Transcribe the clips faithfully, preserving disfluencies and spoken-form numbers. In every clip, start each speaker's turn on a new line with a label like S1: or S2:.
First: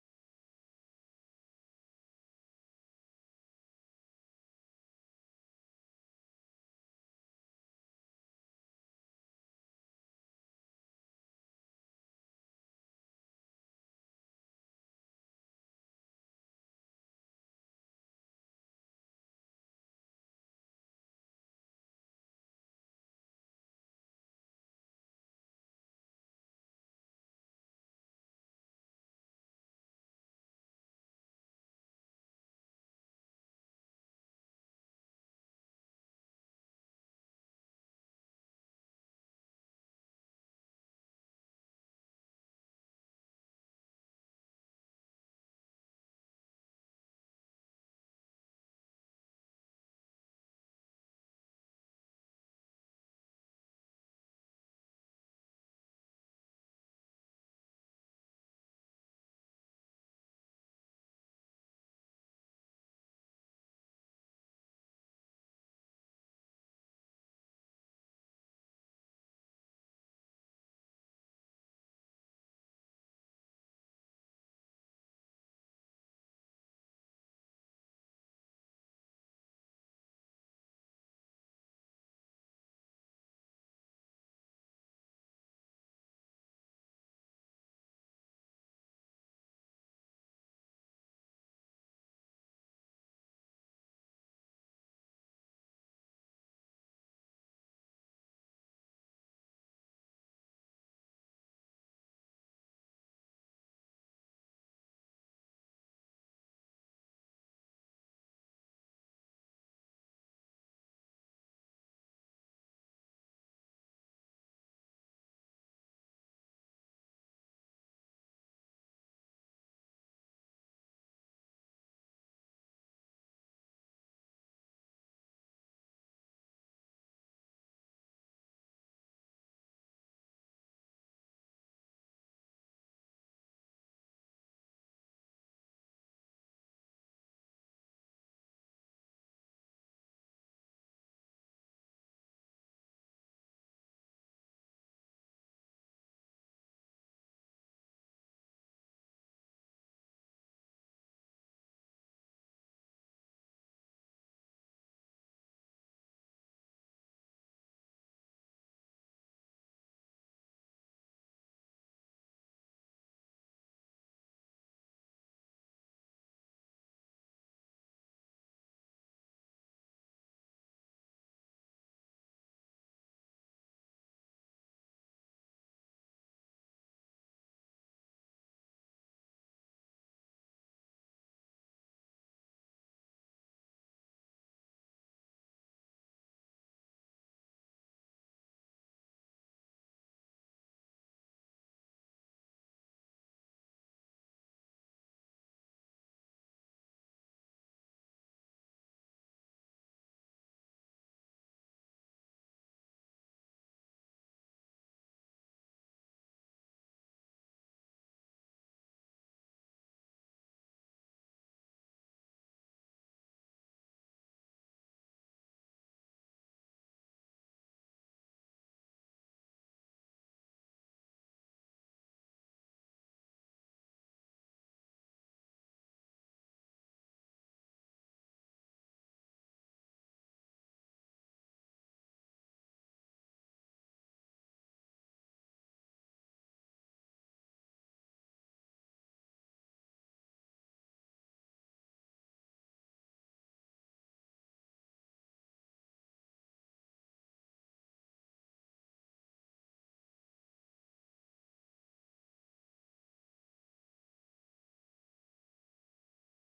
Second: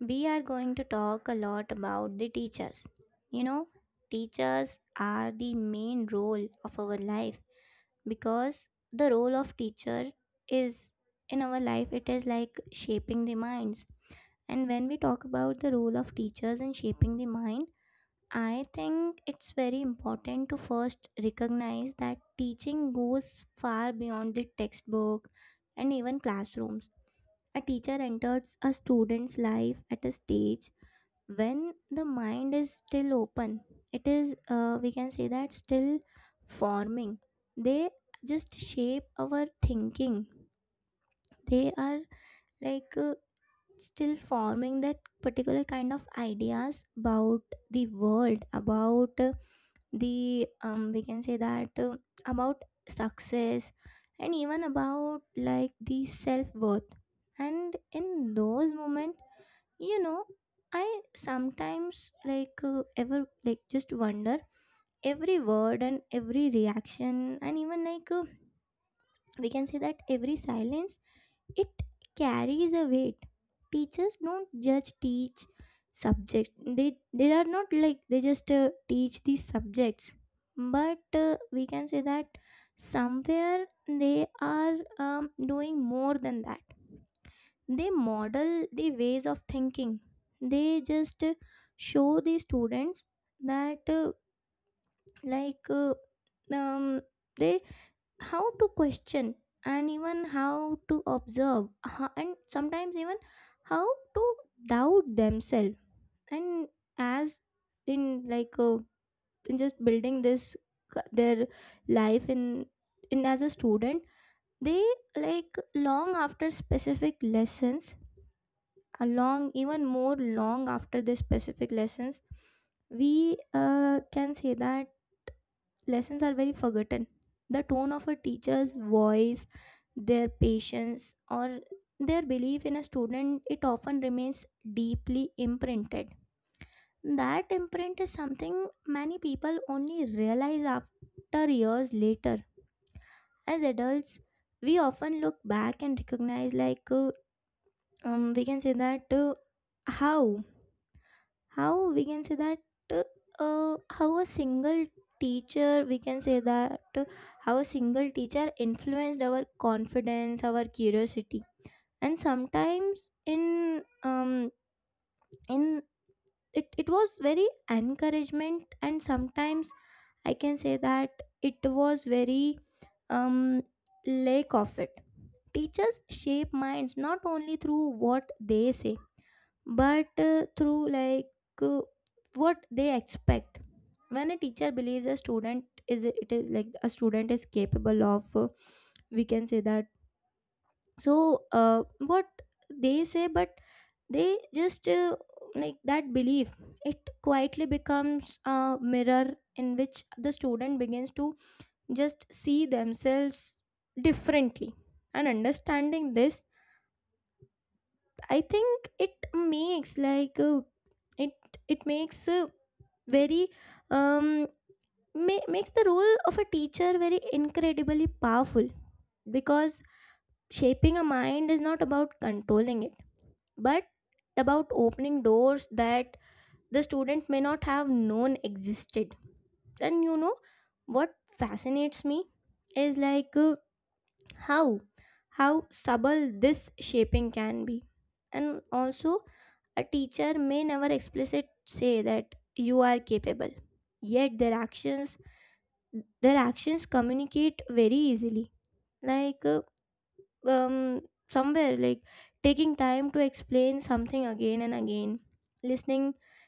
S1: we are going to talk a lot about the teachers. You know, teachers are the main role of our life because the role of teacher is in our life it is like shaping the minds. And when we talk about the role of teachers in shaping the mind, I think it's very important to first recognize that teaching goes far beyond the textbook and even classrooms, a teacher enters a student's life at a stage when the mind is still open. It is, uh, we can say that, still forming. They just shape our thinking. They are like uh, still forming that particular kind of ideas about the world, about uh, the, um, we can say that, uh, about success and even about like the self worth. And in those moments, you know I sometimes like uh, ever like just wonder every word and every reaction and even like uh, we can say that every silence, it carries a weight. Teachers don't just teach subject, they they are not like they just uh, teach these subjects, but uh, we can say that somewhere they are um, doing more than that. They model the ways of thinking. They just uh, show the students that uh, like uh, um, they how to question and even how to observe, ho- and sometimes even how to doubt themselves, and as in like uh, in just building this c- their life in in as a student, they like long after specific lessons, along even more long after the specific lessons, we uh, can say that lessons are very forgotten. The tone of a teacher's voice, their patience, or their belief in a student, it often remains deeply imprinted. That imprint is something many people only realize after years later. As adults, we often look back and recognize like uh, um, we can say that uh, how how we can say that uh, how a single teacher we can say that uh, how a single teacher influenced our confidence, our curiosity, and sometimes in um in it, it was very encouragement, and sometimes I can say that it was very um lack of it. Teachers shape minds not only through what they say but uh, through like uh, what they expect. When a teacher believes a student is, it is like a student is capable of uh, we can say that so uh, what they say, but they just uh, like that belief, it quietly becomes a mirror in which the student begins to just see themselves differently. And understanding this, I think it makes like uh, it it makes uh, very um ma- makes the role of a teacher very incredibly powerful, because shaping a mind is not about controlling it but about opening doors that the student may not have known existed. And you know what fascinates me is like uh, how how subtle this shaping can be. And also, a teacher may never explicit say that you are capable, yet their actions their actions communicate very easily, like uh, um somewhere like taking time to explain something again and again, listening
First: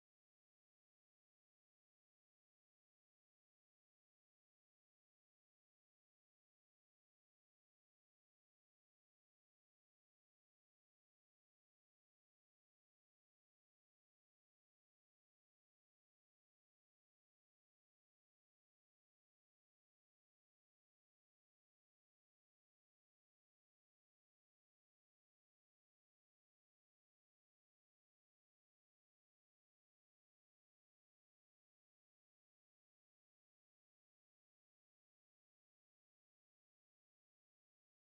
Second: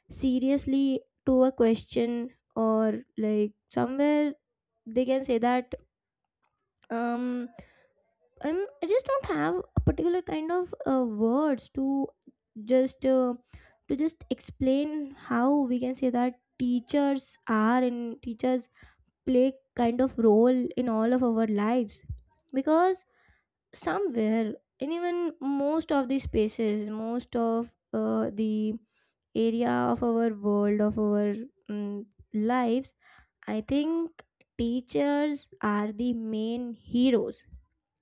S1: seriously to a question, or like somewhere they can say that um I'm, I just don't have a particular kind of uh, words to just uh, to just explain how we can say that teachers are, and teachers play kind of role in all of our lives, because somewhere and even most of the spaces, most of uh, the area of our world, of our mm, lives, I think teachers are the main heroes.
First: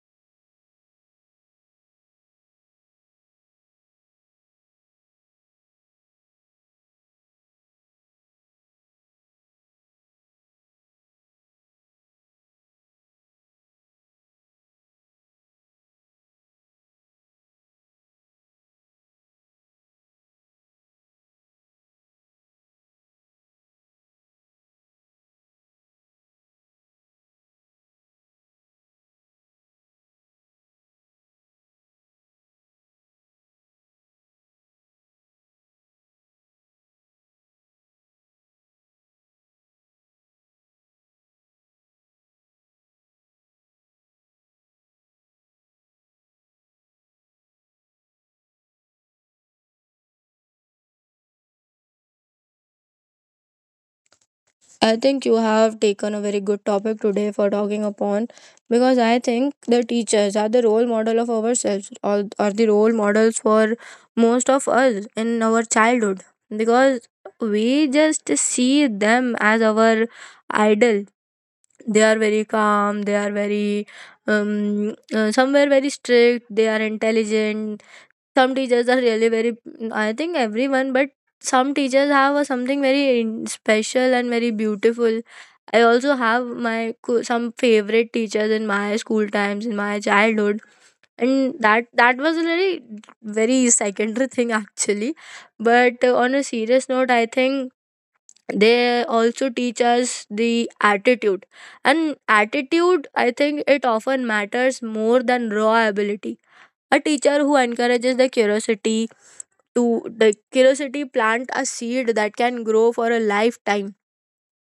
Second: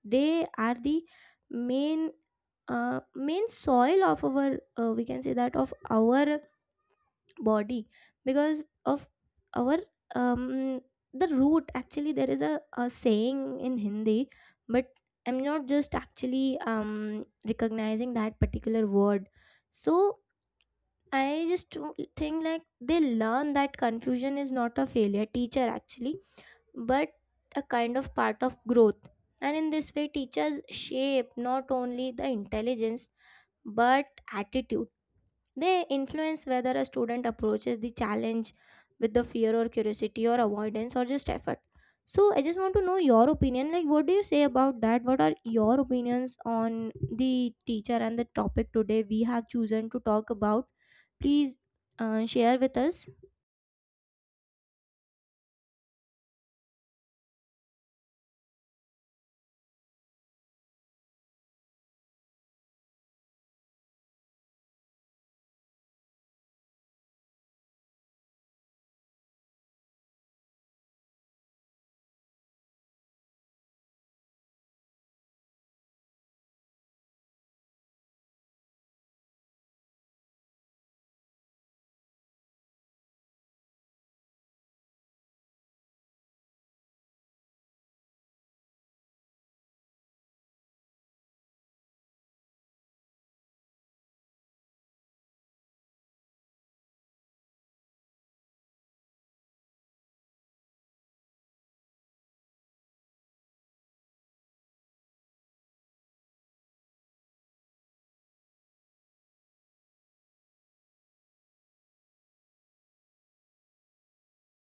S1: They are the main uh, main soil of our uh, we can say that of our body, because of our um the root. Actually, there is a, a saying in Hindi but I'm not just actually um recognizing that particular word. So I just think like they learn that confusion is not a failure teacher actually, but a kind of part of growth. And in this way, teachers shape not only the intelligence but attitude. They influence whether a student approaches the challenge with the fear or curiosity or avoidance or just effort. So, I just want to know your opinion. Like, what do you say about that? What are your opinions on the teacher and the topic today we have chosen to talk about? Please uh, share with us.
S2: I think you have taken a very good topic today for talking upon because I think the teachers are the role model of ourselves or are the role models for most of us in our childhood because we just see them as our idol. They are very calm, they are very um, uh, somewhere very strict, they are intelligent, some teachers are really very, I think everyone, but some teachers have a something very in- special and very beautiful. I also have my co- some favorite teachers in my school times in my childhood, and that that was a very very secondary thing actually. But uh, on a serious note, I think they also teach us the attitude, and attitude, I think, it often matters more than raw ability. A teacher who encourages the curiosity to the curiosity plant a seed that can grow for a lifetime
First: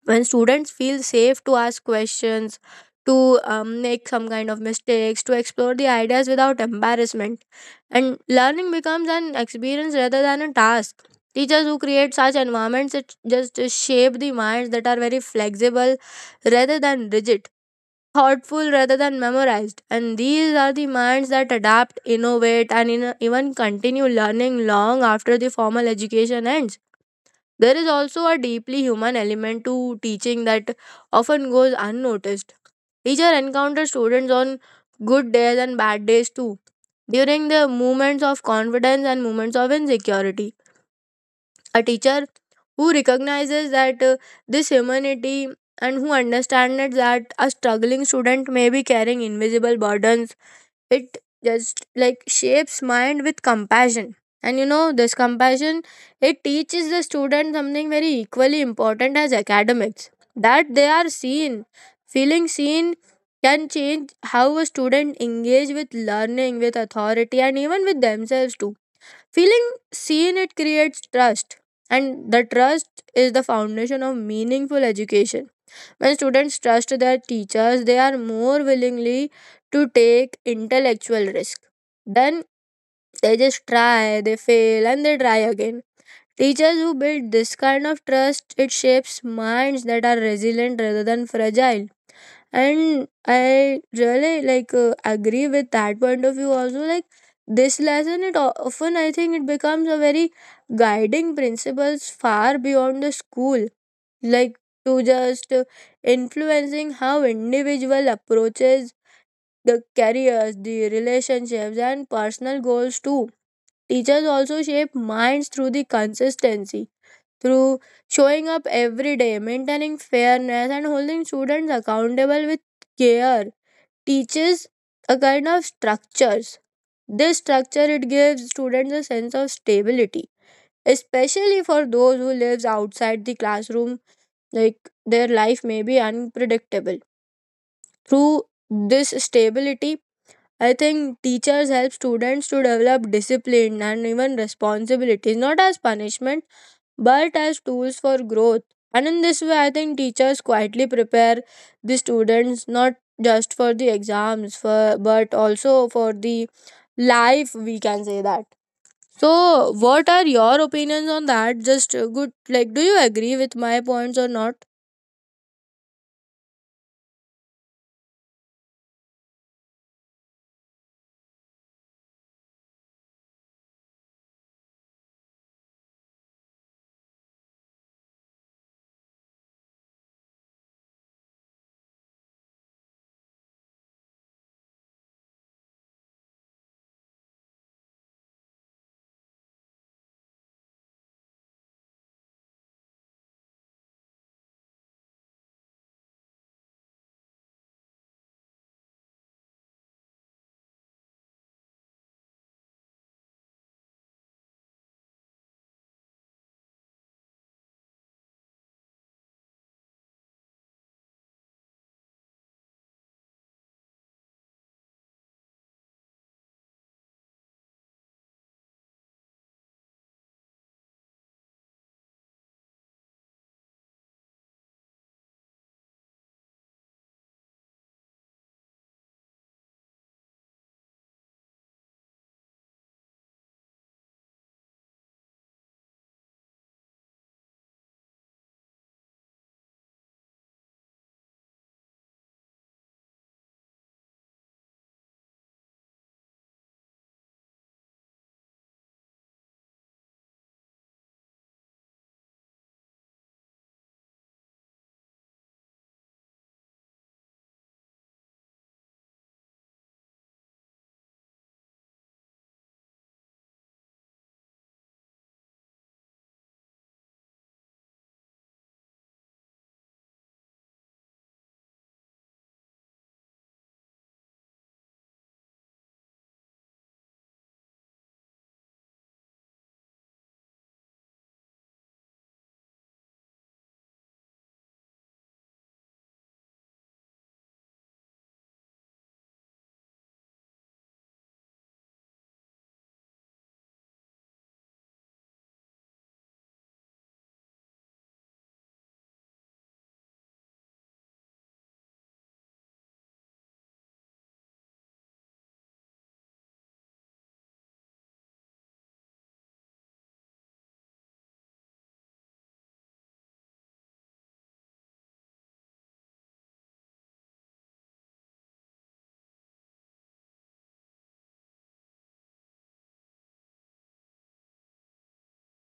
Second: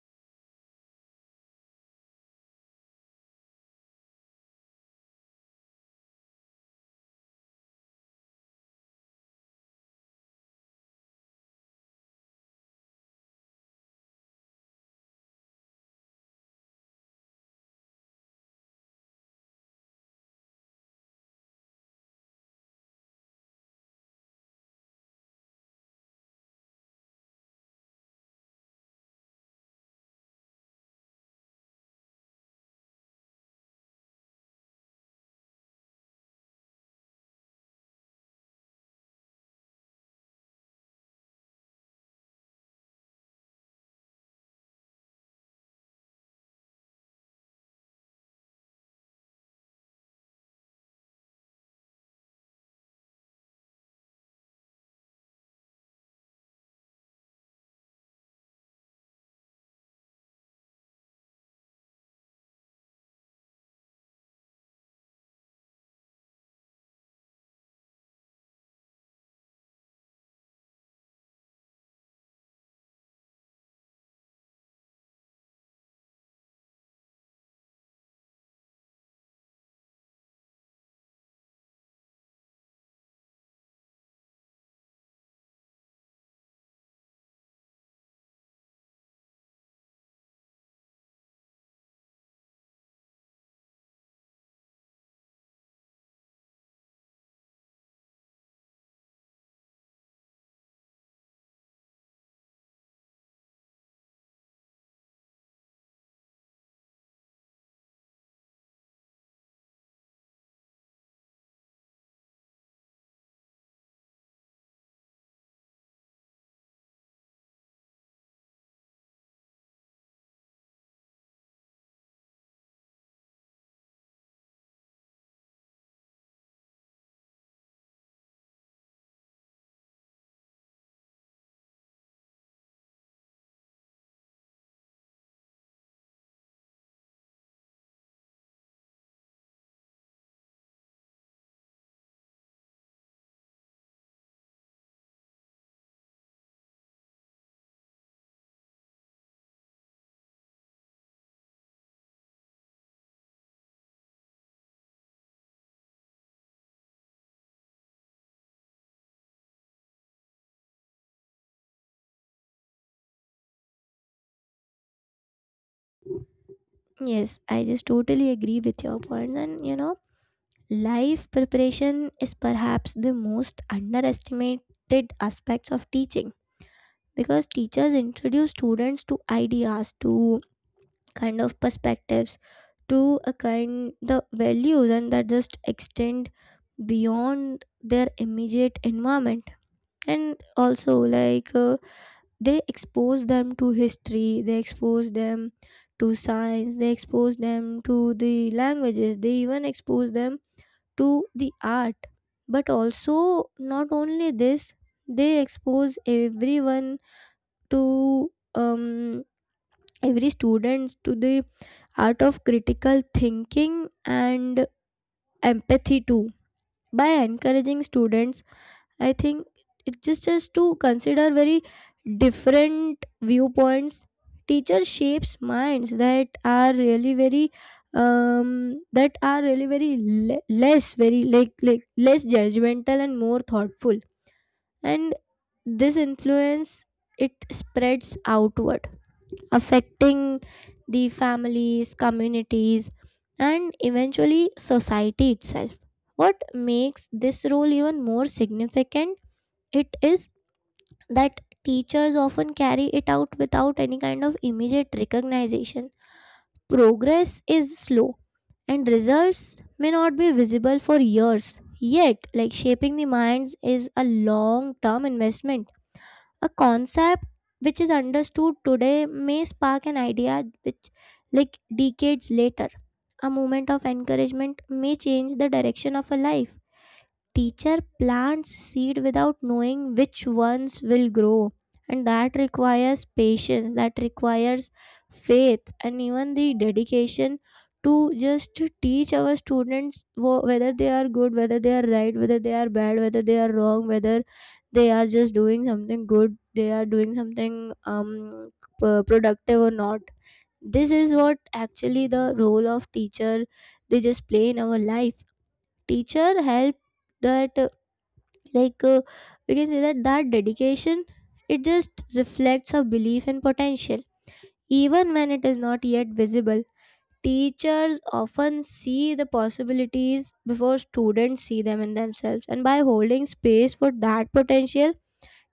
S2: when students feel safe to ask questions to um, make some kind of mistakes, to explore the ideas without embarrassment, and learning becomes an experience rather than a task. Teachers who create such environments, it just shape the minds that are very flexible rather than rigid, thoughtful rather than memorized. And these are the minds that adapt, innovate, and in- even continue learning long after the formal education ends. There is also a deeply human element to teaching that often goes unnoticed. Teacher encounters students on good days and bad days too, during the moments of confidence and moments of insecurity. A teacher who recognizes that uh, this humanity, and who understands it, that a struggling student may be carrying invisible burdens, it just like shapes mind with compassion. And you know, this compassion, it teaches the student something very equally important as academics, that they are seen. Feeling seen can change how a student engage with learning, with authority, and even with themselves too. Feeling seen, it creates trust, and the trust is the foundation of meaningful education. When students trust their teachers, they are more willingly to take intellectual risk. Then they just try, they fail, and they try again. Teachers who build this kind of trust, it shapes minds that are resilient rather than fragile. And I really like uh, agree with that point of view also. Like, this lesson, it o- often, I think, it becomes a very guiding principles far beyond the school, like to just uh, influencing how individual approaches the careers, the relationships, and personal goals too. Teachers also shape minds through the consistency, through showing up every day, maintaining fairness, and holding students accountable with care, teaches a kind of structures. This structure, it gives students a sense of stability, especially for those who lives outside the classroom. Like, their life may be unpredictable. Through this stability, I think teachers help students to develop discipline and even responsibilities, not as punishment but as tools for growth. And in this way, I think teachers quietly prepare the students not just for the exams, for, but also for the life, we can say that. So, what are your opinions on that? Just uh, good, like, do you agree with my points or not?
S1: Yes, I just totally agree with your point, and you know life preparation is perhaps the most underestimated aspects of teaching because teachers introduce students to ideas, to kind of perspectives, to a kind the values, and that just extend beyond their immediate environment, and also like uh, they expose them to history, they expose them to science, they expose them to the languages, they even expose them to the art, but also, not only this, they expose everyone to um, every students to the art of critical thinking and empathy too, by encouraging students. I think it just just to consider very different viewpoints. Teacher shapes minds that are really very um that are really very le- less very like like less judgmental and more thoughtful, and this influence, it spreads outward, affecting the families, communities, and eventually society itself. What makes this role even more significant, it is that teachers often carry it out without any kind of immediate recognition. Progress is slow and results may not be visible for years. Yet, like, shaping the minds is a long term investment. A concept which is understood today may spark an idea which, like decades later, a moment of encouragement may change the direction of a life. Teacher plants seed without knowing which ones will grow, and that requires patience, that requires faith, and even the dedication to just to teach our students, wh- whether they are good, whether they are right, whether they are bad, whether they are wrong, whether they are just doing something good, they are doing something um p- productive or not. This is what actually the role of teacher they just play in our life. Teacher help that, like uh, we can say that that dedication, it just reflects a belief in potential even when it is not yet visible. Teachers often see the possibilities before students see them in themselves, and by holding space for that potential,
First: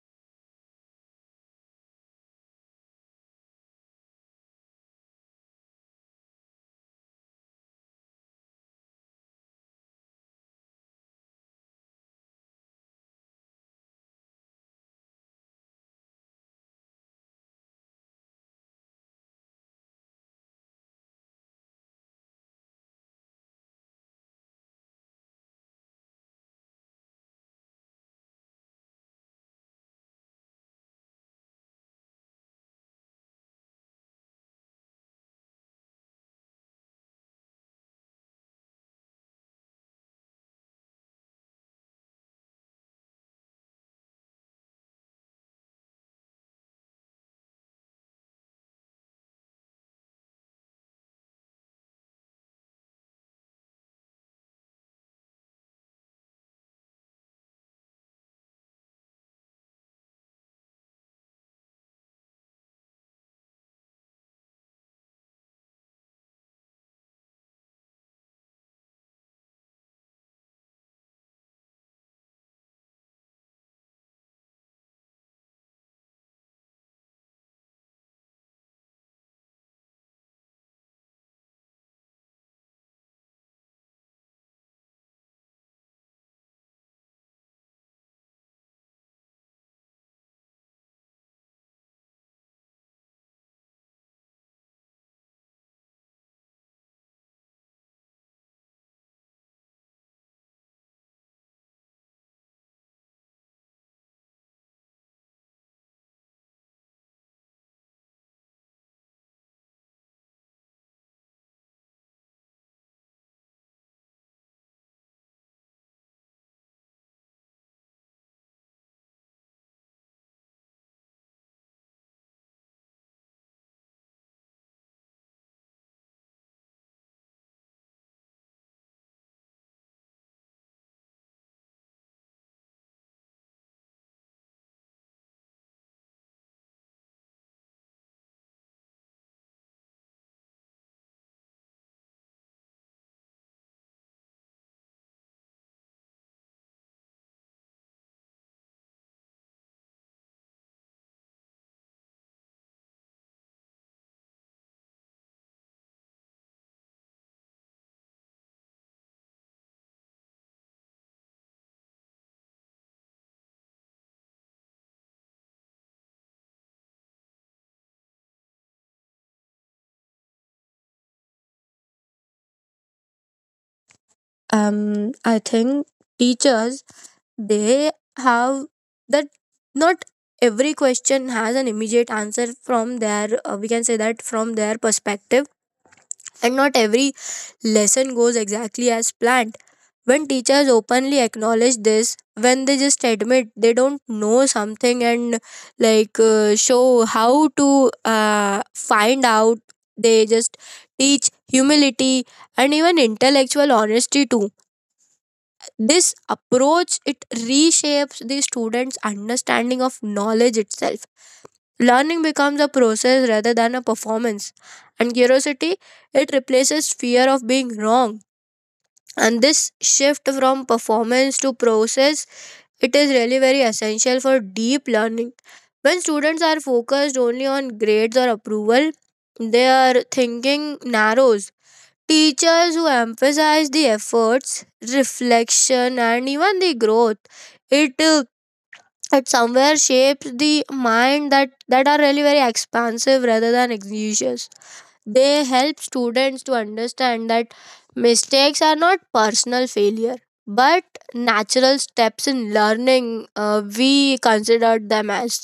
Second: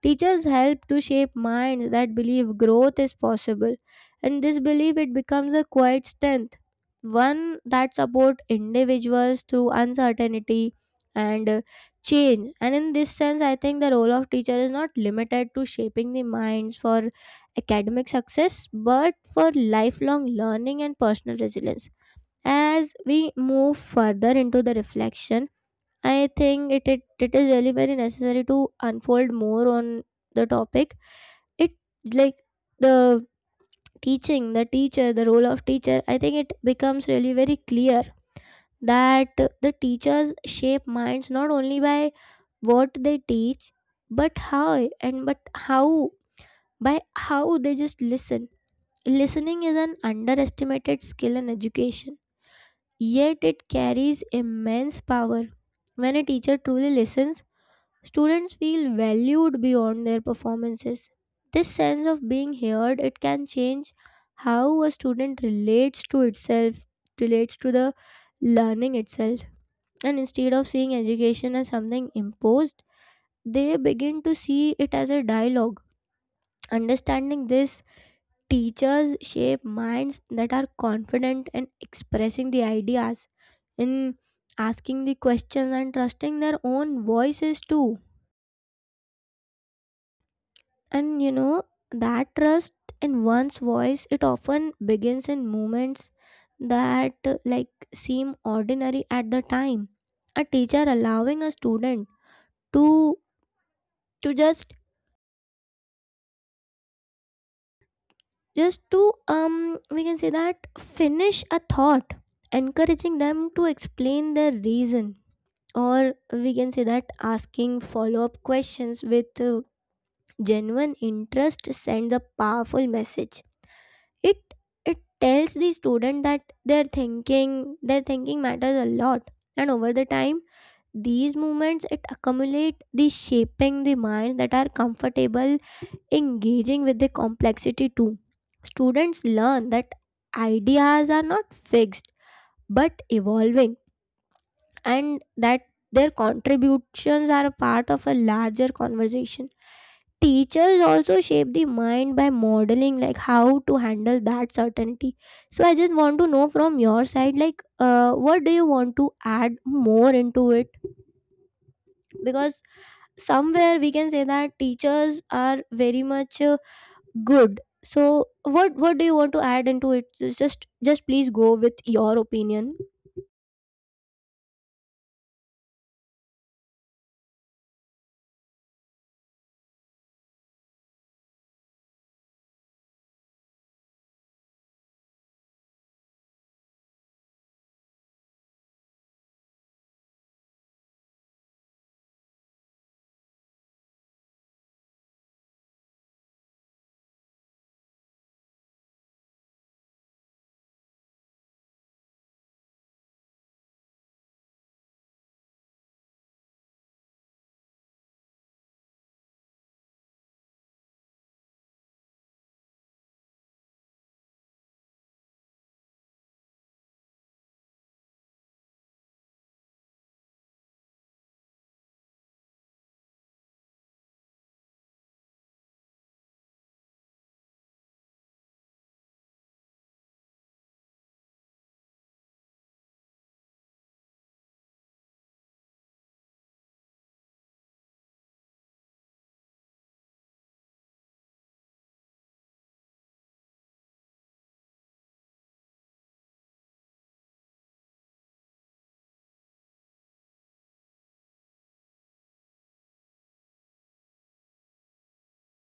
S1: teachers help to shape minds that believe growth is possible, and this belief, it becomes a quiet strength, one that supports individuals through uncertainty and uh, change. And in this sense, I think the role of teacher is not limited to shaping the minds for academic success, but for lifelong learning and personal resilience. As we move further into the reflection, I think it, it it is really very necessary to unfold more on the topic. It, like the teaching, the teacher, the role of teacher, I think it becomes really very clear that the teachers shape minds not only by what they teach, but how and but how by how they just listen. Listening is an underestimated skill in education, yet it carries immense power. When a teacher truly listens, students feel valued beyond their performances. This sense of being heard, it can change how a student relates to itself, relates to the learning itself. And instead of seeing education as something imposed, they begin to see it as a dialogue. Understanding this, teachers shape minds that are confident in expressing the ideas, in asking the questions, and trusting their own voices too. And you know, that trust in one's voice, it often begins in moments that uh, like seem ordinary at the time. A teacher allowing a student to to just just to um we can say that finish a thought, encouraging them to explain their reason, or we can say that asking follow up questions with uh, genuine interest, sends a powerful message. It it tells the student that their thinking their thinking matters a lot, and over the time, these movements, it accumulate the shaping the minds that are comfortable engaging with the complexity too. Students learn that ideas are not fixed but evolving, and that their contributions are a part of a larger conversation. Teachers also shape the mind by modeling like how to handle that certainty. So I just want to know from your side, like uh, what do you want to add more into it? Because somewhere we can say that teachers are very much uh, good. So what what do you want to add into it? Just just Please go with your opinion.
S2: Um, I think teachers, they have that not every question has an immediate answer from their uh, we can say that from their perspective, and not every lesson goes exactly as planned. When teachers openly acknowledge this, when they just admit they don't know something and like uh, show how to uh, find out, they just teach humility and even intellectual honesty too. This approach, it reshapes the students' understanding of knowledge itself. Learning becomes a process rather than a performance. And curiosity, it replaces fear of being wrong. And this shift from performance to process, it is really very essential for deep learning. When students are focused only on grades or approval, their thinking narrows. Teachers who emphasize the efforts, reflection, and even the growth, it uh, that somewhere shapes the mind that that are really very expansive rather than anxious. They help students to understand that mistakes are not personal failure but natural steps in learning. Uh, we consider them as,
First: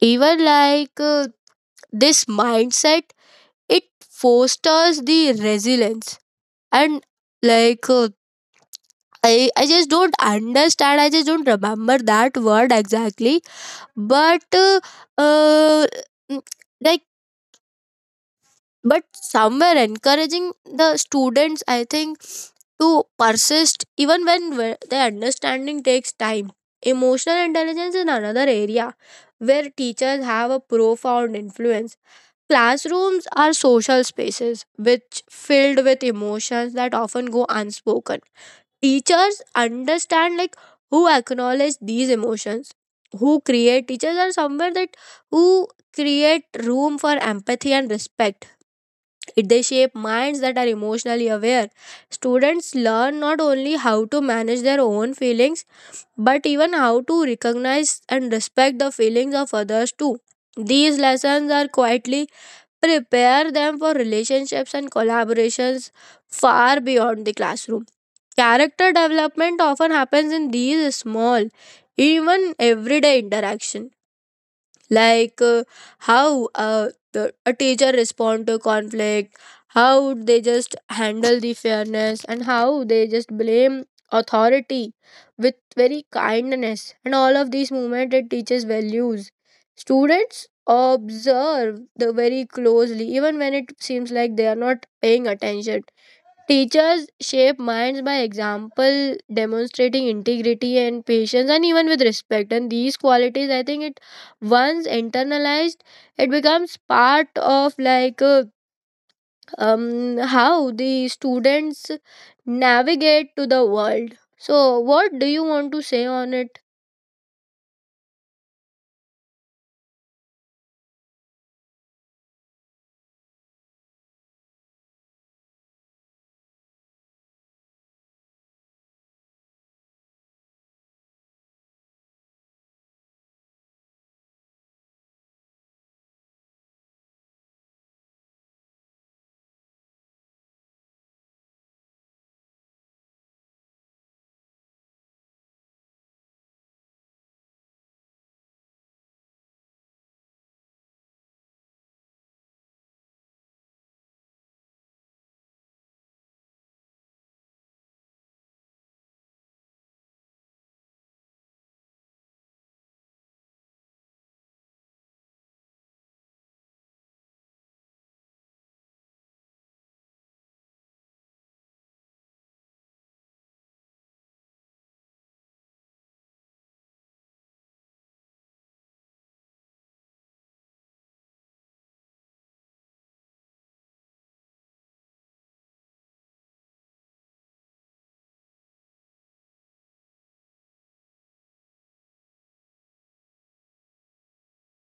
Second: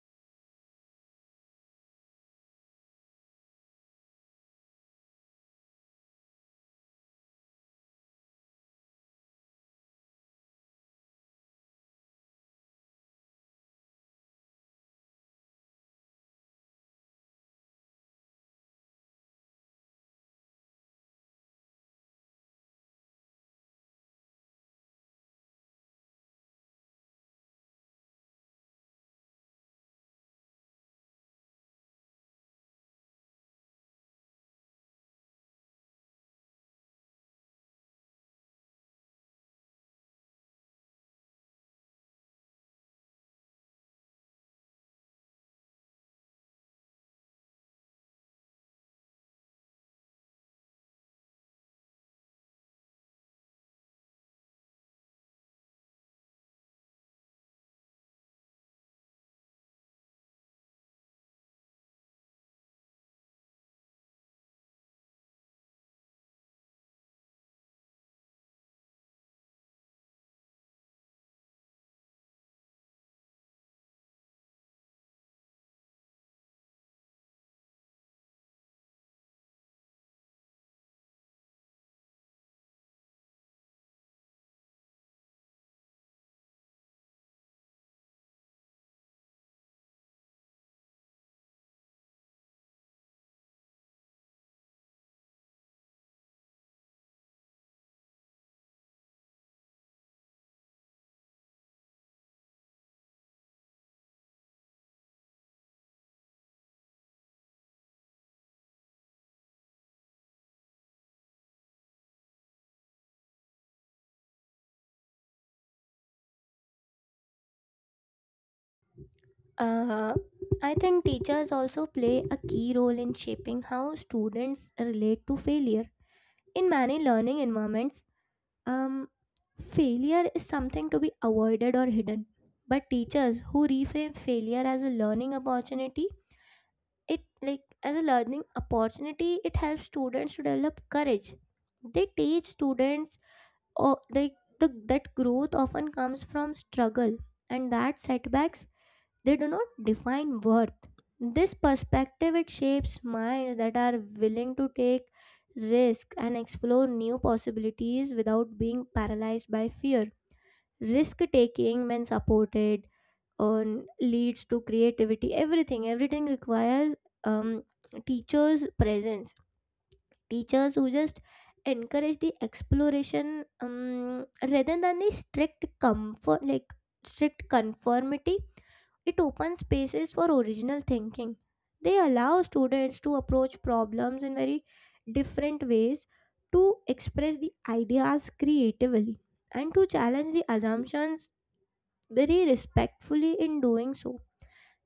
S2: even like uh, this mindset, it fosters the resilience and like uh, i i just don't understand i just don't remember that word exactly. But uh, uh, mm, like but somewhere encouraging the students, I think, to persist even when whe- their understanding takes time. Emotional intelligence is another area where teachers have a profound influence. Classrooms are social spaces which filled with emotions that often go unspoken. Teachers understand, like, who acknowledge these emotions, who create, teachers are somewhere that who create room for empathy and respect, it, they shape minds that are emotionally aware. Students learn not only how to manage their own feelings, but even how to recognize and respect the feelings of others too. These lessons are quietly prepare them for relationships and collaborations far beyond the classroom. Character development often happens in these small, even everyday interaction, like uh, how uh, the, a teacher respond to conflict, how they just handle the fairness, and how they just blame authority with very kindness. And all of these movement, it teaches values. Students observe the very closely, even when it seems like they are not paying attention. Teachers shape minds by example, demonstrating integrity and patience, and even with respect. And these qualities, I think, it once internalized, it becomes part of like uh, um how the students navigate to the world. So, what do you want to say on it?
S1: uh, I think teachers also play a key role in shaping how students relate to failure. In many learning environments, Um, failure is something to be avoided or hidden. But teachers who reframe failure as a learning opportunity, it like as a learning opportunity, it helps students to develop courage. They teach students, or like the, that growth often comes from struggle and that setbacks, they do not define worth. This perspective it shapes minds that are willing to take risk and explore new possibilities without being paralyzed by fear. Risk taking when supported on leads to creativity. Everything, everything requires um, teachers' presence, teachers who just encourage the exploration, um, rather than the strict comfort like strict conformity. It opens spaces for original thinking. They allow students to approach problems in very different ways, to express the ideas creatively and to challenge the assumptions very respectfully. In doing so,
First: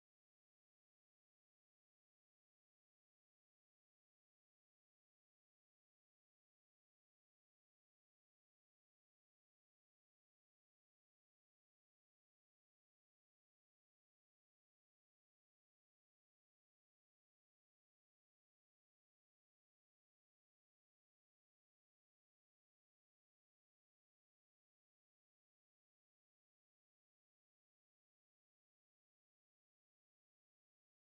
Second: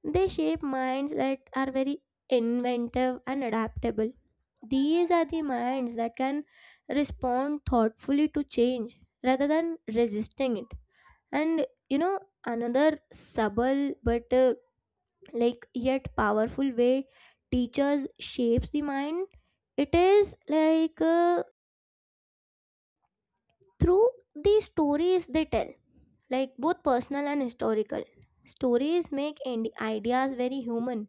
S1: they shape minds that are very inventive and adaptable. These are the minds that can respond thoughtfully to change rather than resisting it. And you know, another subtle but uh, like yet powerful way teachers shapes the mind, it is like uh, through the stories they tell, like both personal and historical. Stories make ind- ideas very human.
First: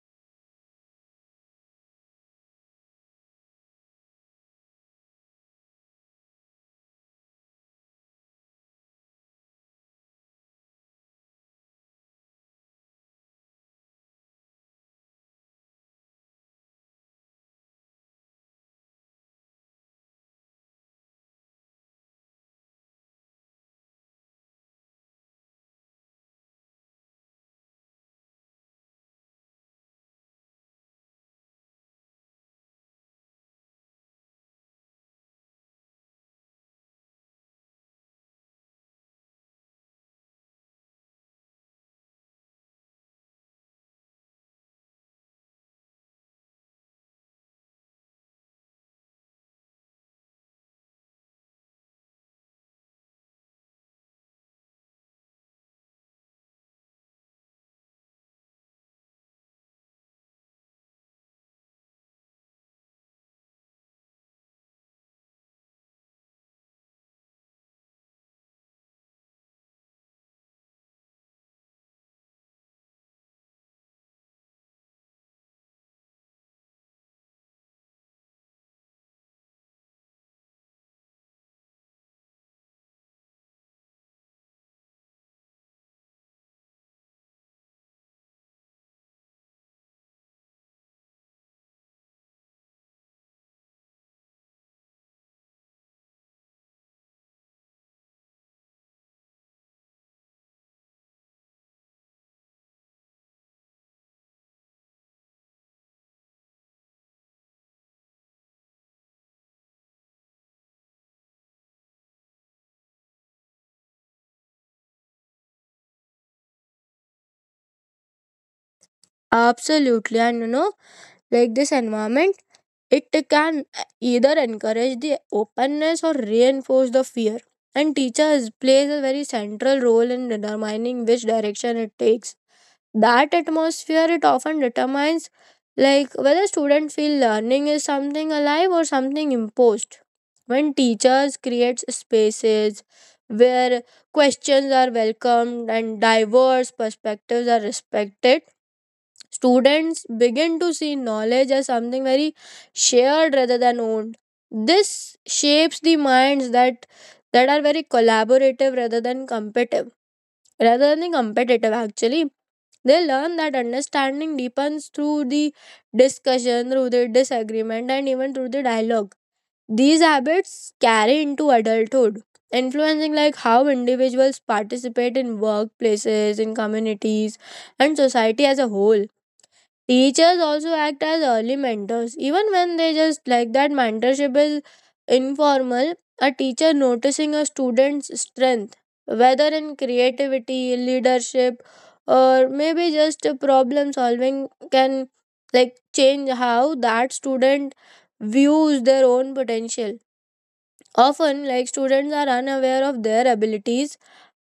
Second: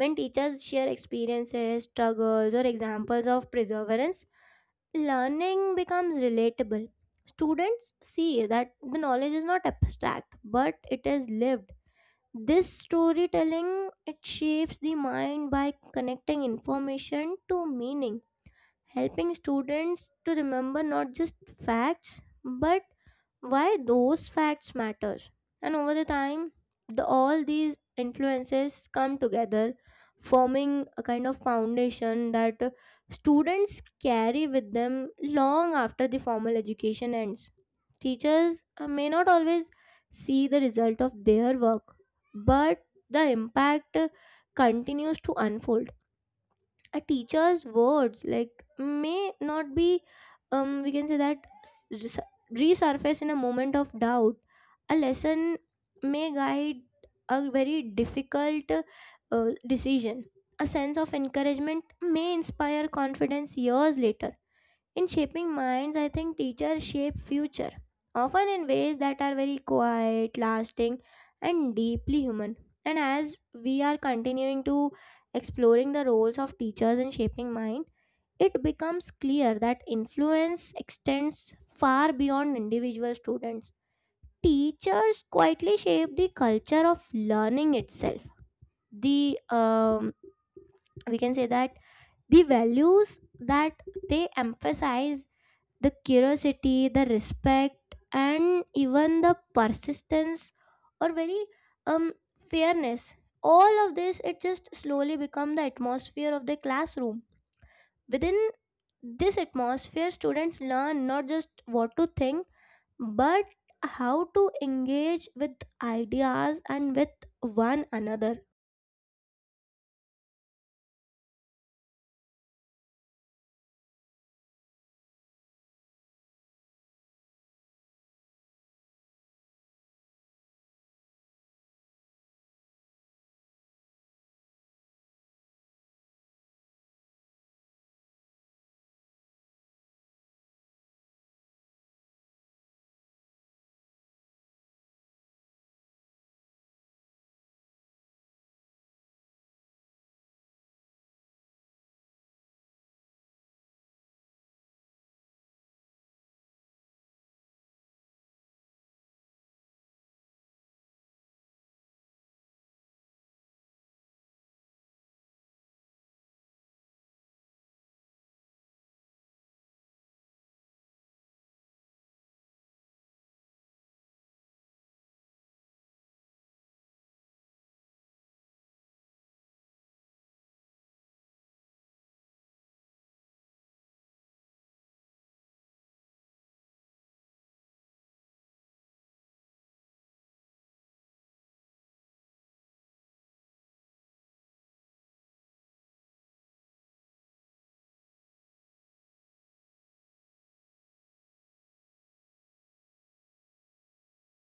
S1: When teachers share experiences, struggles, or examples of perseverance, learning becomes relatable. Students see that the knowledge is not abstract, but it is lived. This storytelling it shapes the mind by connecting information to meaning, helping students to remember not just facts but why those facts matter. And over the time, the, all these influences come together, forming a kind of foundation that uh, students carry with them long after the formal education ends. Teachers uh, may not always see the result of their work, but the impact uh, continues to unfold. A teacher's words like may not be, um we can say that s- res- resurface in a moment of doubt. A lesson may guide a very difficult uh, decision. A sense of encouragement may inspire confidence years later. In shaping minds, I think teachers shape future, often in ways that are very quiet, lasting, and deeply human. And as we are continuing to exploring the roles of teachers in shaping mind, it becomes clear that influence extends far beyond individual students. Teachers quietly shape the culture of learning itself. The um, We can say that the values that they emphasize, the curiosity, the respect, and even the persistence or very, um, fairness. All of this, it just slowly become the atmosphere of the classroom. Within this atmosphere, students learn not just what to think, but how to engage with ideas and with one another.
S2: Absolutely, and you know, like, this environment, it can uh, either encourage the openness or reinforce the fear. And teachers plays a very central role in determining which direction it takes. That atmosphere, it often determines like whether students feel learning is something alive or something imposed. When teachers create spaces where questions are welcomed and diverse perspectives are respected, students begin to see knowledge as something very shared rather than owned. This shapes the minds that that are very collaborative rather than competitive. Rather than competitive, actually, they learn that understanding deepens through the discussion, through the disagreement, and even through the dialogue. These habits carry into adulthood, influencing like how individuals participate in workplaces, in communities, and society as a whole. Teachers also act as early mentors, even when they just like that mentorship is informal. A teacher noticing a student's strength, whether in creativity, leadership, or maybe just a problem solving, can like change how that student views their own potential. Often, like, students are unaware of their abilities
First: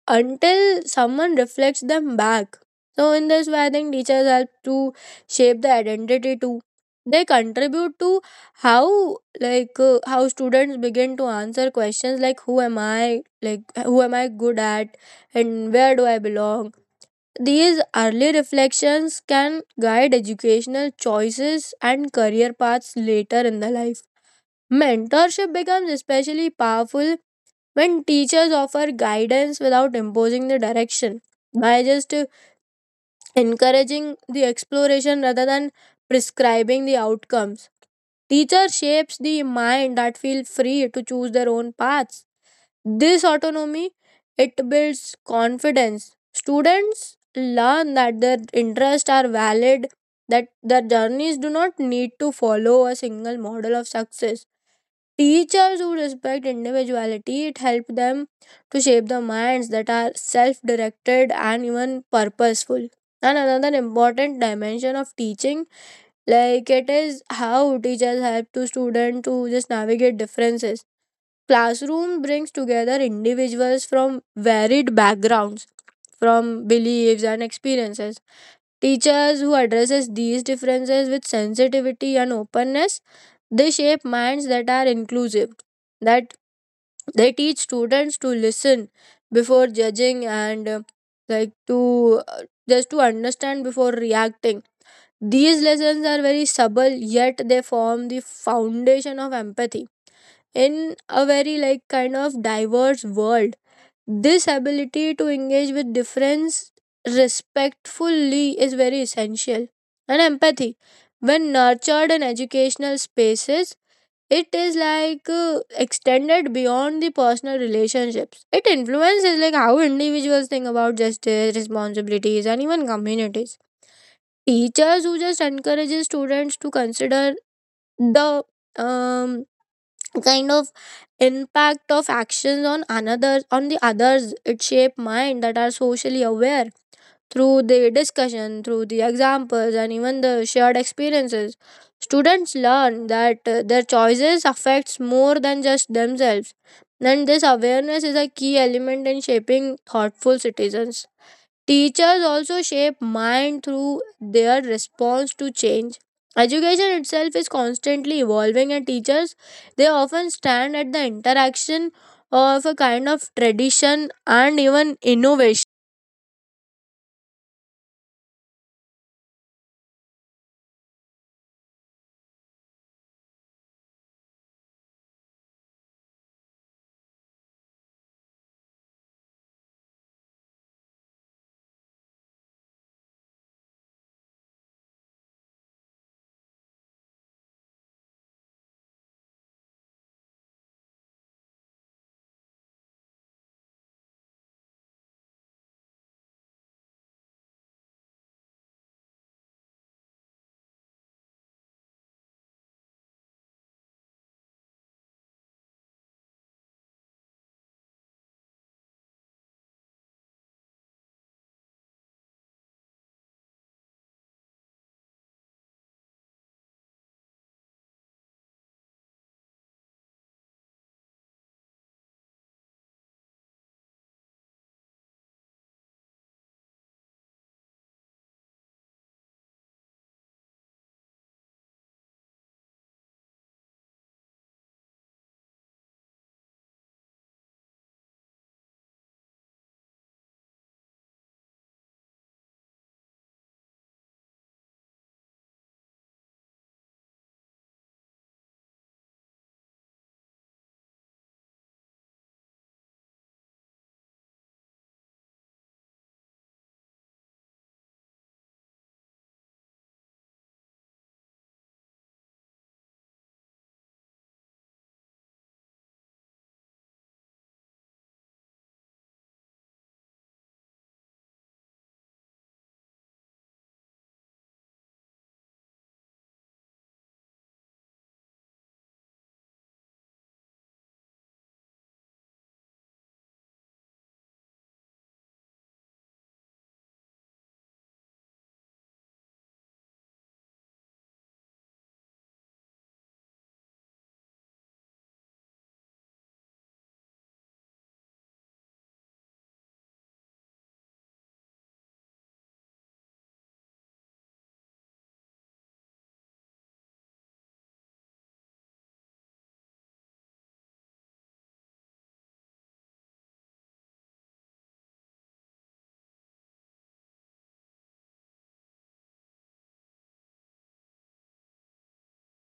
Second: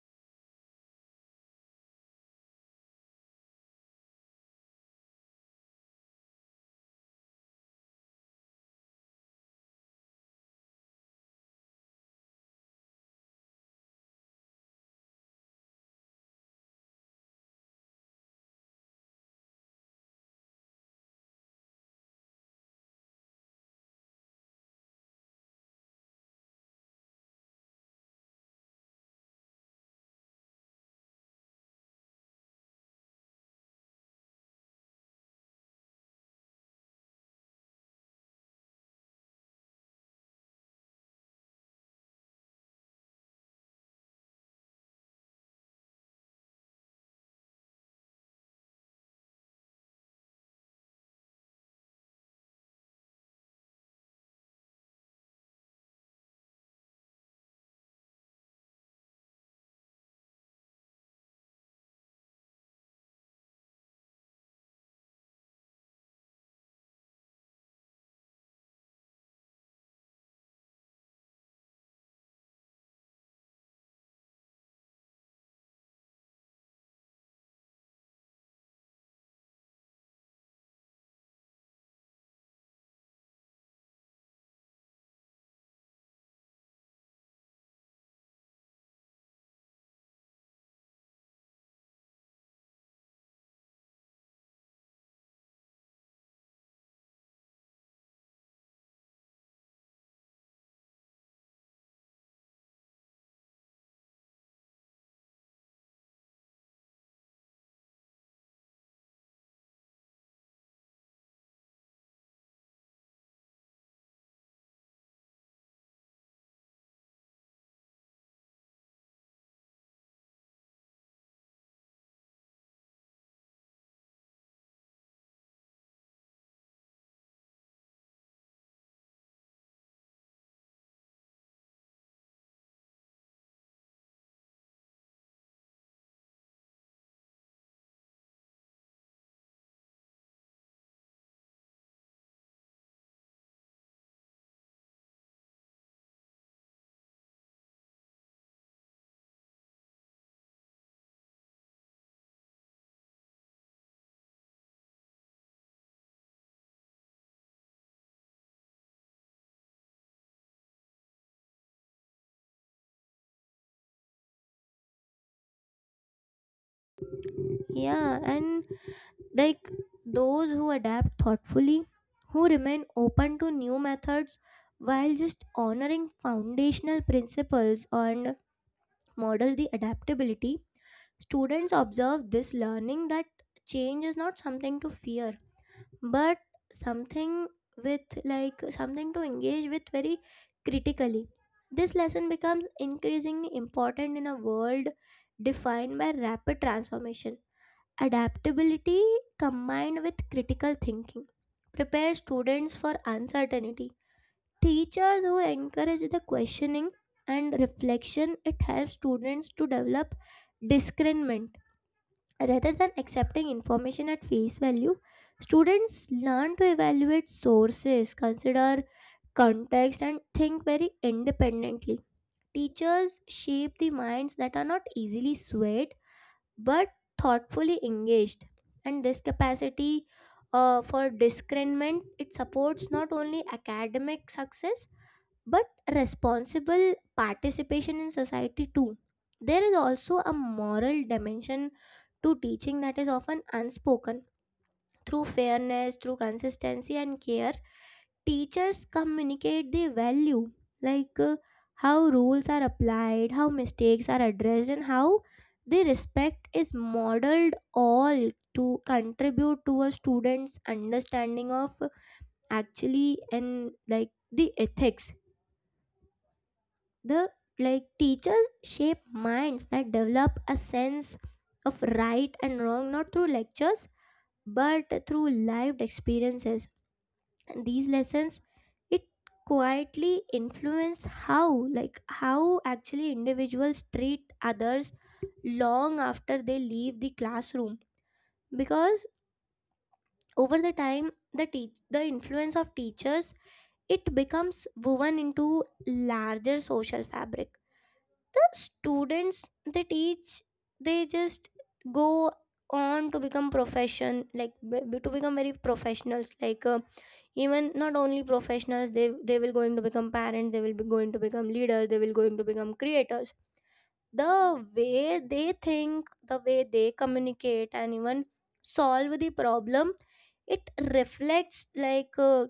S2: until someone reflects them back. So, in this way, I think teachers help to shape the identity too. They contribute to how like uh, how students begin to answer questions like who am I, like who am I good at, and where do I belong. These early reflections can guide educational choices and career paths later in the life. Mentorship becomes especially powerful when teachers offer guidance without imposing the direction, by just uh, encouraging the exploration rather than prescribing the outcomes, teacher shapes the mind that feel free to choose their own paths. This autonomy, it builds confidence. Students learn that their interests are valid, that their journeys do not need to follow a single model of success. Teachers who respect individuality, it helps them to shape the minds that are self-directed and even purposeful. And another important dimension of teaching, like, it is how teachers help to students to just navigate differences. Classroom brings together individuals from varied backgrounds, from beliefs and experiences. Teachers who addresses these differences with sensitivity and openness, they shape minds that are inclusive, that they teach students to listen before judging, and uh, like to uh, just to understand before reacting. These lessons are very subtle, yet they form the foundation of empathy in a very like kind of diverse world. This ability to engage with difference respectfully is very essential. And empathy, when nurtured in educational spaces, it is like uh, extended beyond the personal relationships. It influences like how individuals think about justice, responsibilities, and even communities. Teachers who just encourages students to consider the um, kind of impact of actions on another on the others, it shape mind that are socially aware. Through the discussion, through the examples, and even the shared experiences, students learn that uh, their choices affects more than just themselves. And this awareness is a key element in shaping thoughtful citizens. Teachers also shape mind through their response to change. Education itself is constantly evolving, and teachers they often stand at the interaction of a kind of tradition and even innovation.
S1: Yeah, and like those who adapt thoughtfully, who remain open to new methods while just honoring foundational principles and model the adaptability. Students observe this, learning that change is not something to fear, but something with like something to engage with very critically. This lesson becomes increasingly important in a world defined by rapid transformation. Adaptability combined with critical thinking prepare students for uncertainty. Teachers who encourage the questioning and reflection, it helps students to develop discernment rather than accepting information at face value. Students learn to evaluate sources, consider context and think very independently. Teachers shape the minds that are not easily swayed but thoughtfully engaged, and this capacity uh, for discernment it supports not only academic success but responsible participation in society too. There is also a moral dimension to teaching that is often unspoken. Through fairness, through consistency and care, teachers communicate their value, like uh, how rules are applied, how mistakes are addressed and how the respect is modeled, all to contribute to a student's understanding of actually and like the ethics. The like Teachers shape minds that develop a sense of right and wrong, not through lectures but through lived experiences. These lessons, it quietly influence how like how actually individuals treat others long after they leave the classroom. Because over the time, the teach the influence of teachers, it becomes woven into larger social fabric. The students they teach, they just go on to become profession like be- to become very professionals, like uh, even not only professionals. They they will going to become parents, they will be going to become leaders, they will going to become creators. The way they think, the way they communicate and even solve the problem, it reflects like uh,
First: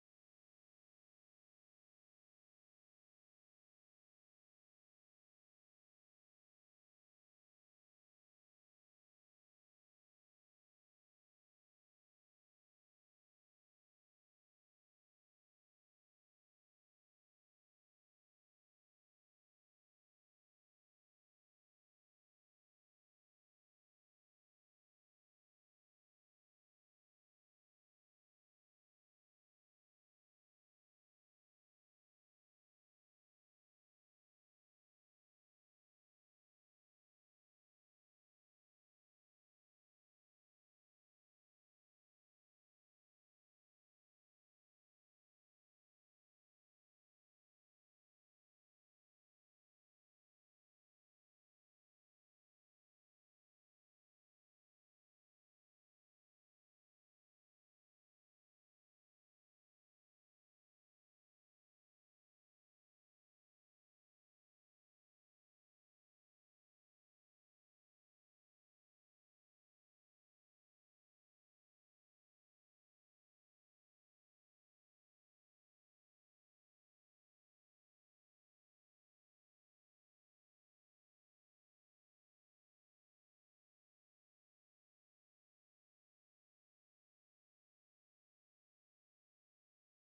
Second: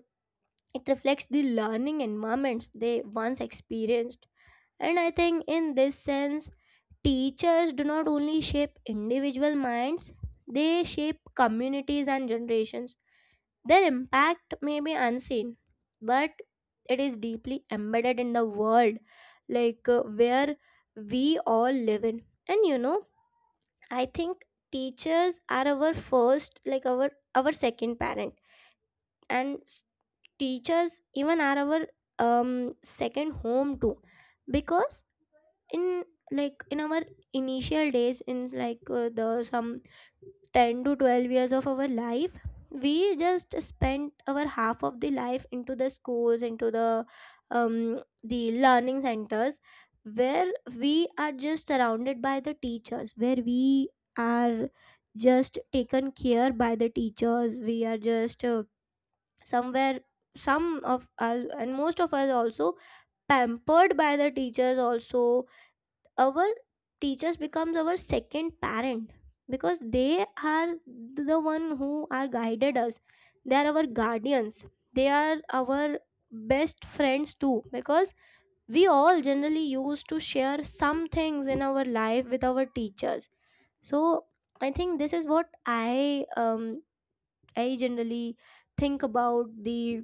S1: it reflects the learning environments they once experienced. And I think in this sense, teachers do not only shape individual minds, they shape communities and generations. Their impact may be unseen, but it is deeply embedded in the world, like uh, where we all live in. And you know, I think teachers are our first, like our our second parent, and s- teachers even are our um second home too, because in like in our initial days, in like uh, the some ten to twelve years of our life, we just spent our half of the life into the schools, into the um the learning centers, where we are just surrounded by the teachers, where we are just taken care by the teachers. We are just uh, somewhere, some of us and most of us also pampered by the teachers also. Our teachers becomes our second parent because they are the one who are guided us. They are our guardians, they are our best friends too, because we all generally used to share some things in our life with our teachers. So I think this is what I um I generally think about the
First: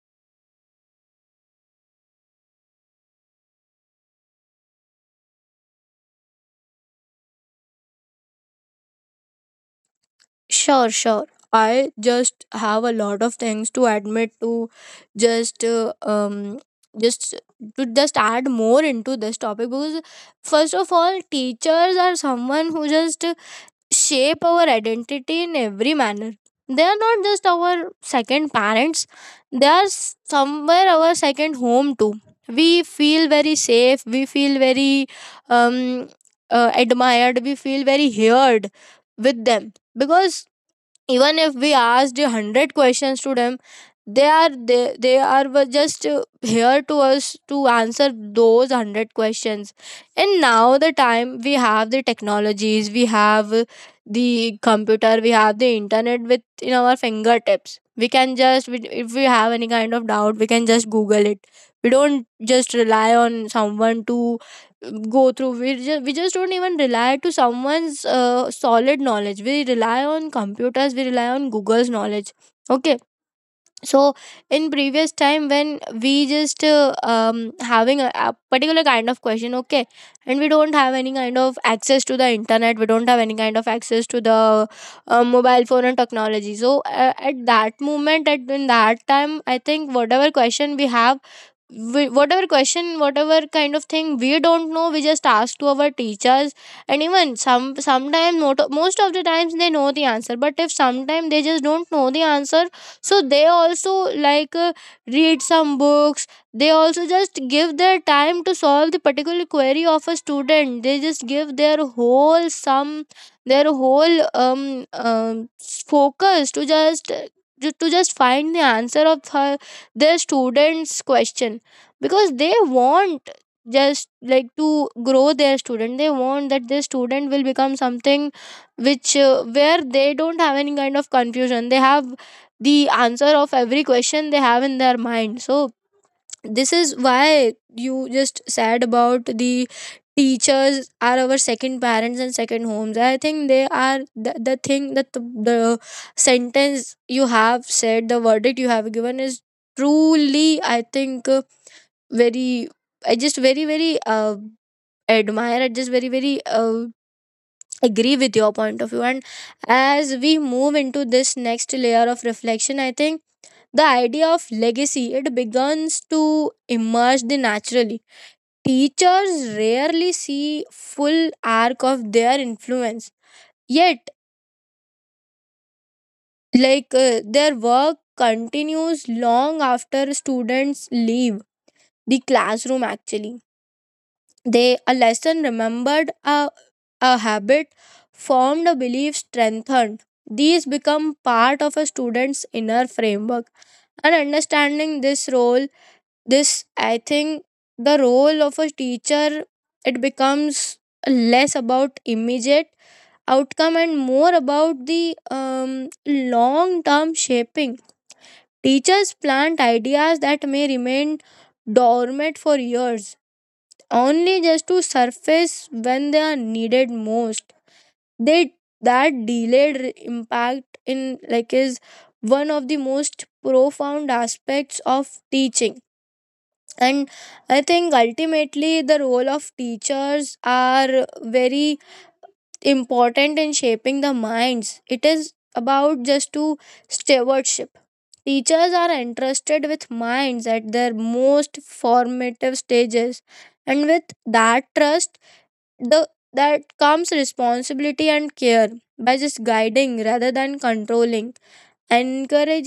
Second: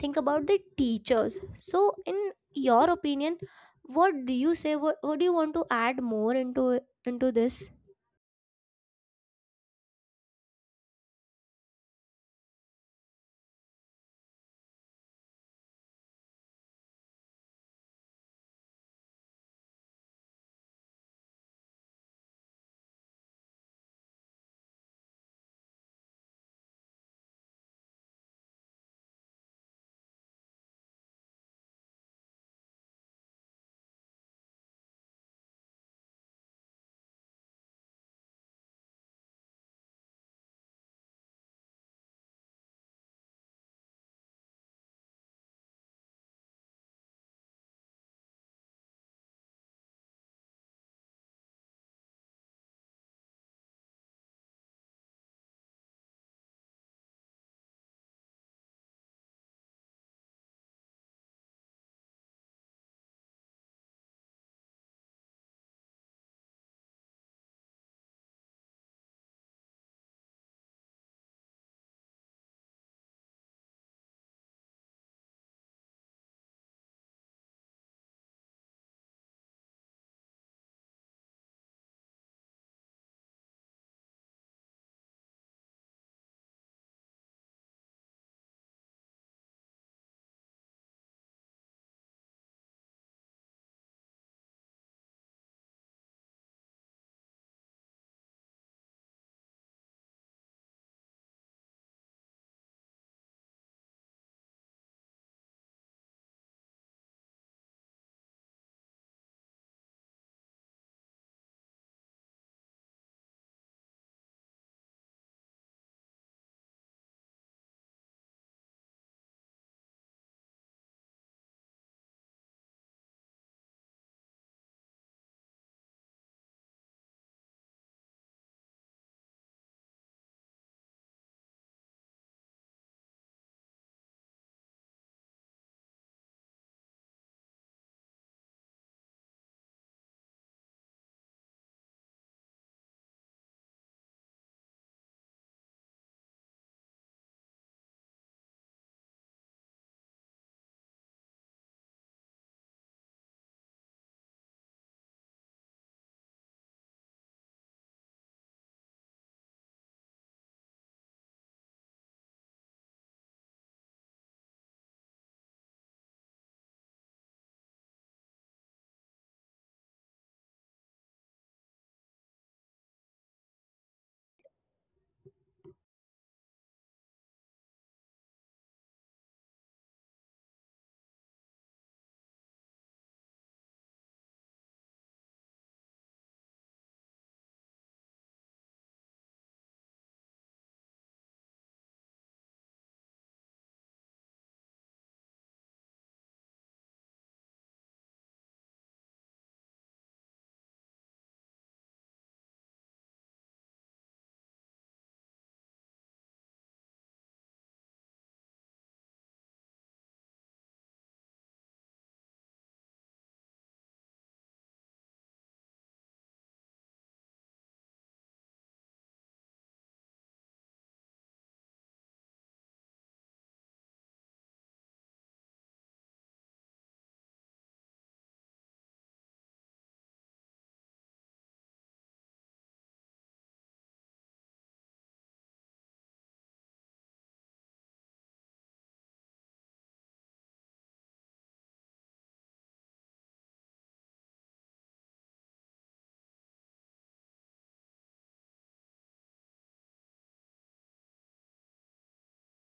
S1: think about the teachers. So in your opinion, what do you say, what, what do you want to add more into into this?
S2: Sure, sure. I just have a lot of things to admit to, just uh, um just to just add more into this topic. Because first of all, teachers are someone who just shape our identity in every manner. They are not just our second parents, they are s- somewhere our second home too. We feel very safe, we feel very um uh, admired, we feel very heard with them, because even if we asked a hundred questions to them, they are they, they are were just uh, here to us to answer those a hundred questions. And now the time we have the technologies, we have uh, the computer, we have the internet with in our fingertips. We can just we- if we have any kind of doubt we can just google it. We don't just rely on someone to go through. We just, we just don't even rely to someone's uh, solid knowledge. We rely on computers, we rely on google's knowledge. Okay, so in previous time when we just uh, um, having a, a particular kind of question, okay, and we don't have any kind of access to the internet, we don't have any kind of access to the uh, mobile phone and technology. So uh, at that moment, at in that time, I think whatever question we have, we, whatever question, whatever kind of thing we don't know, we just ask to our teachers. And even some sometimes, not most of the times they know the answer, but if sometimes they just don't know the answer, so they also like uh, read some books. They also just give their time to solve the particular query of a student. They just give their whole sum, their whole um, um focus to just to just find the answer of her, their students question. Because they want just like to grow their student, they want that their student will become something which uh, where they don't have any kind of confusion. They have the answer of every question they have in their mind. So this is why you just said about the teachers are our second parents and second homes. I think they are the, the thing that the, the sentence you have said, the verdict you have given is truly, I think uh, very, I just very very uh, admire, I just very very uh, agree with your point of view. And as we move into this next layer of reflection, I think the idea of legacy it begins to emerge the naturally. Teachers rarely see full arc of their influence, yet like uh, their work continues long after students leave the classroom. Actually, they a lesson remembered, a, a habit formed, a belief strengthened. These become part of a student's inner framework. And understanding this role, this I think the role of a teacher, it becomes less about immediate outcome and more about the um, long-term shaping. Teachers plant ideas that may remain dormant for years, only just to surface when they are needed most. They that delayed re- impact in like is one of the most profound aspects of teaching. And I think ultimately the role of teachers are very important in shaping the minds. It is about just to stewardship. Teachers are entrusted with minds at their most formative stages, and with that trust the that comes responsibility and care, by just guiding rather than controlling, encouraging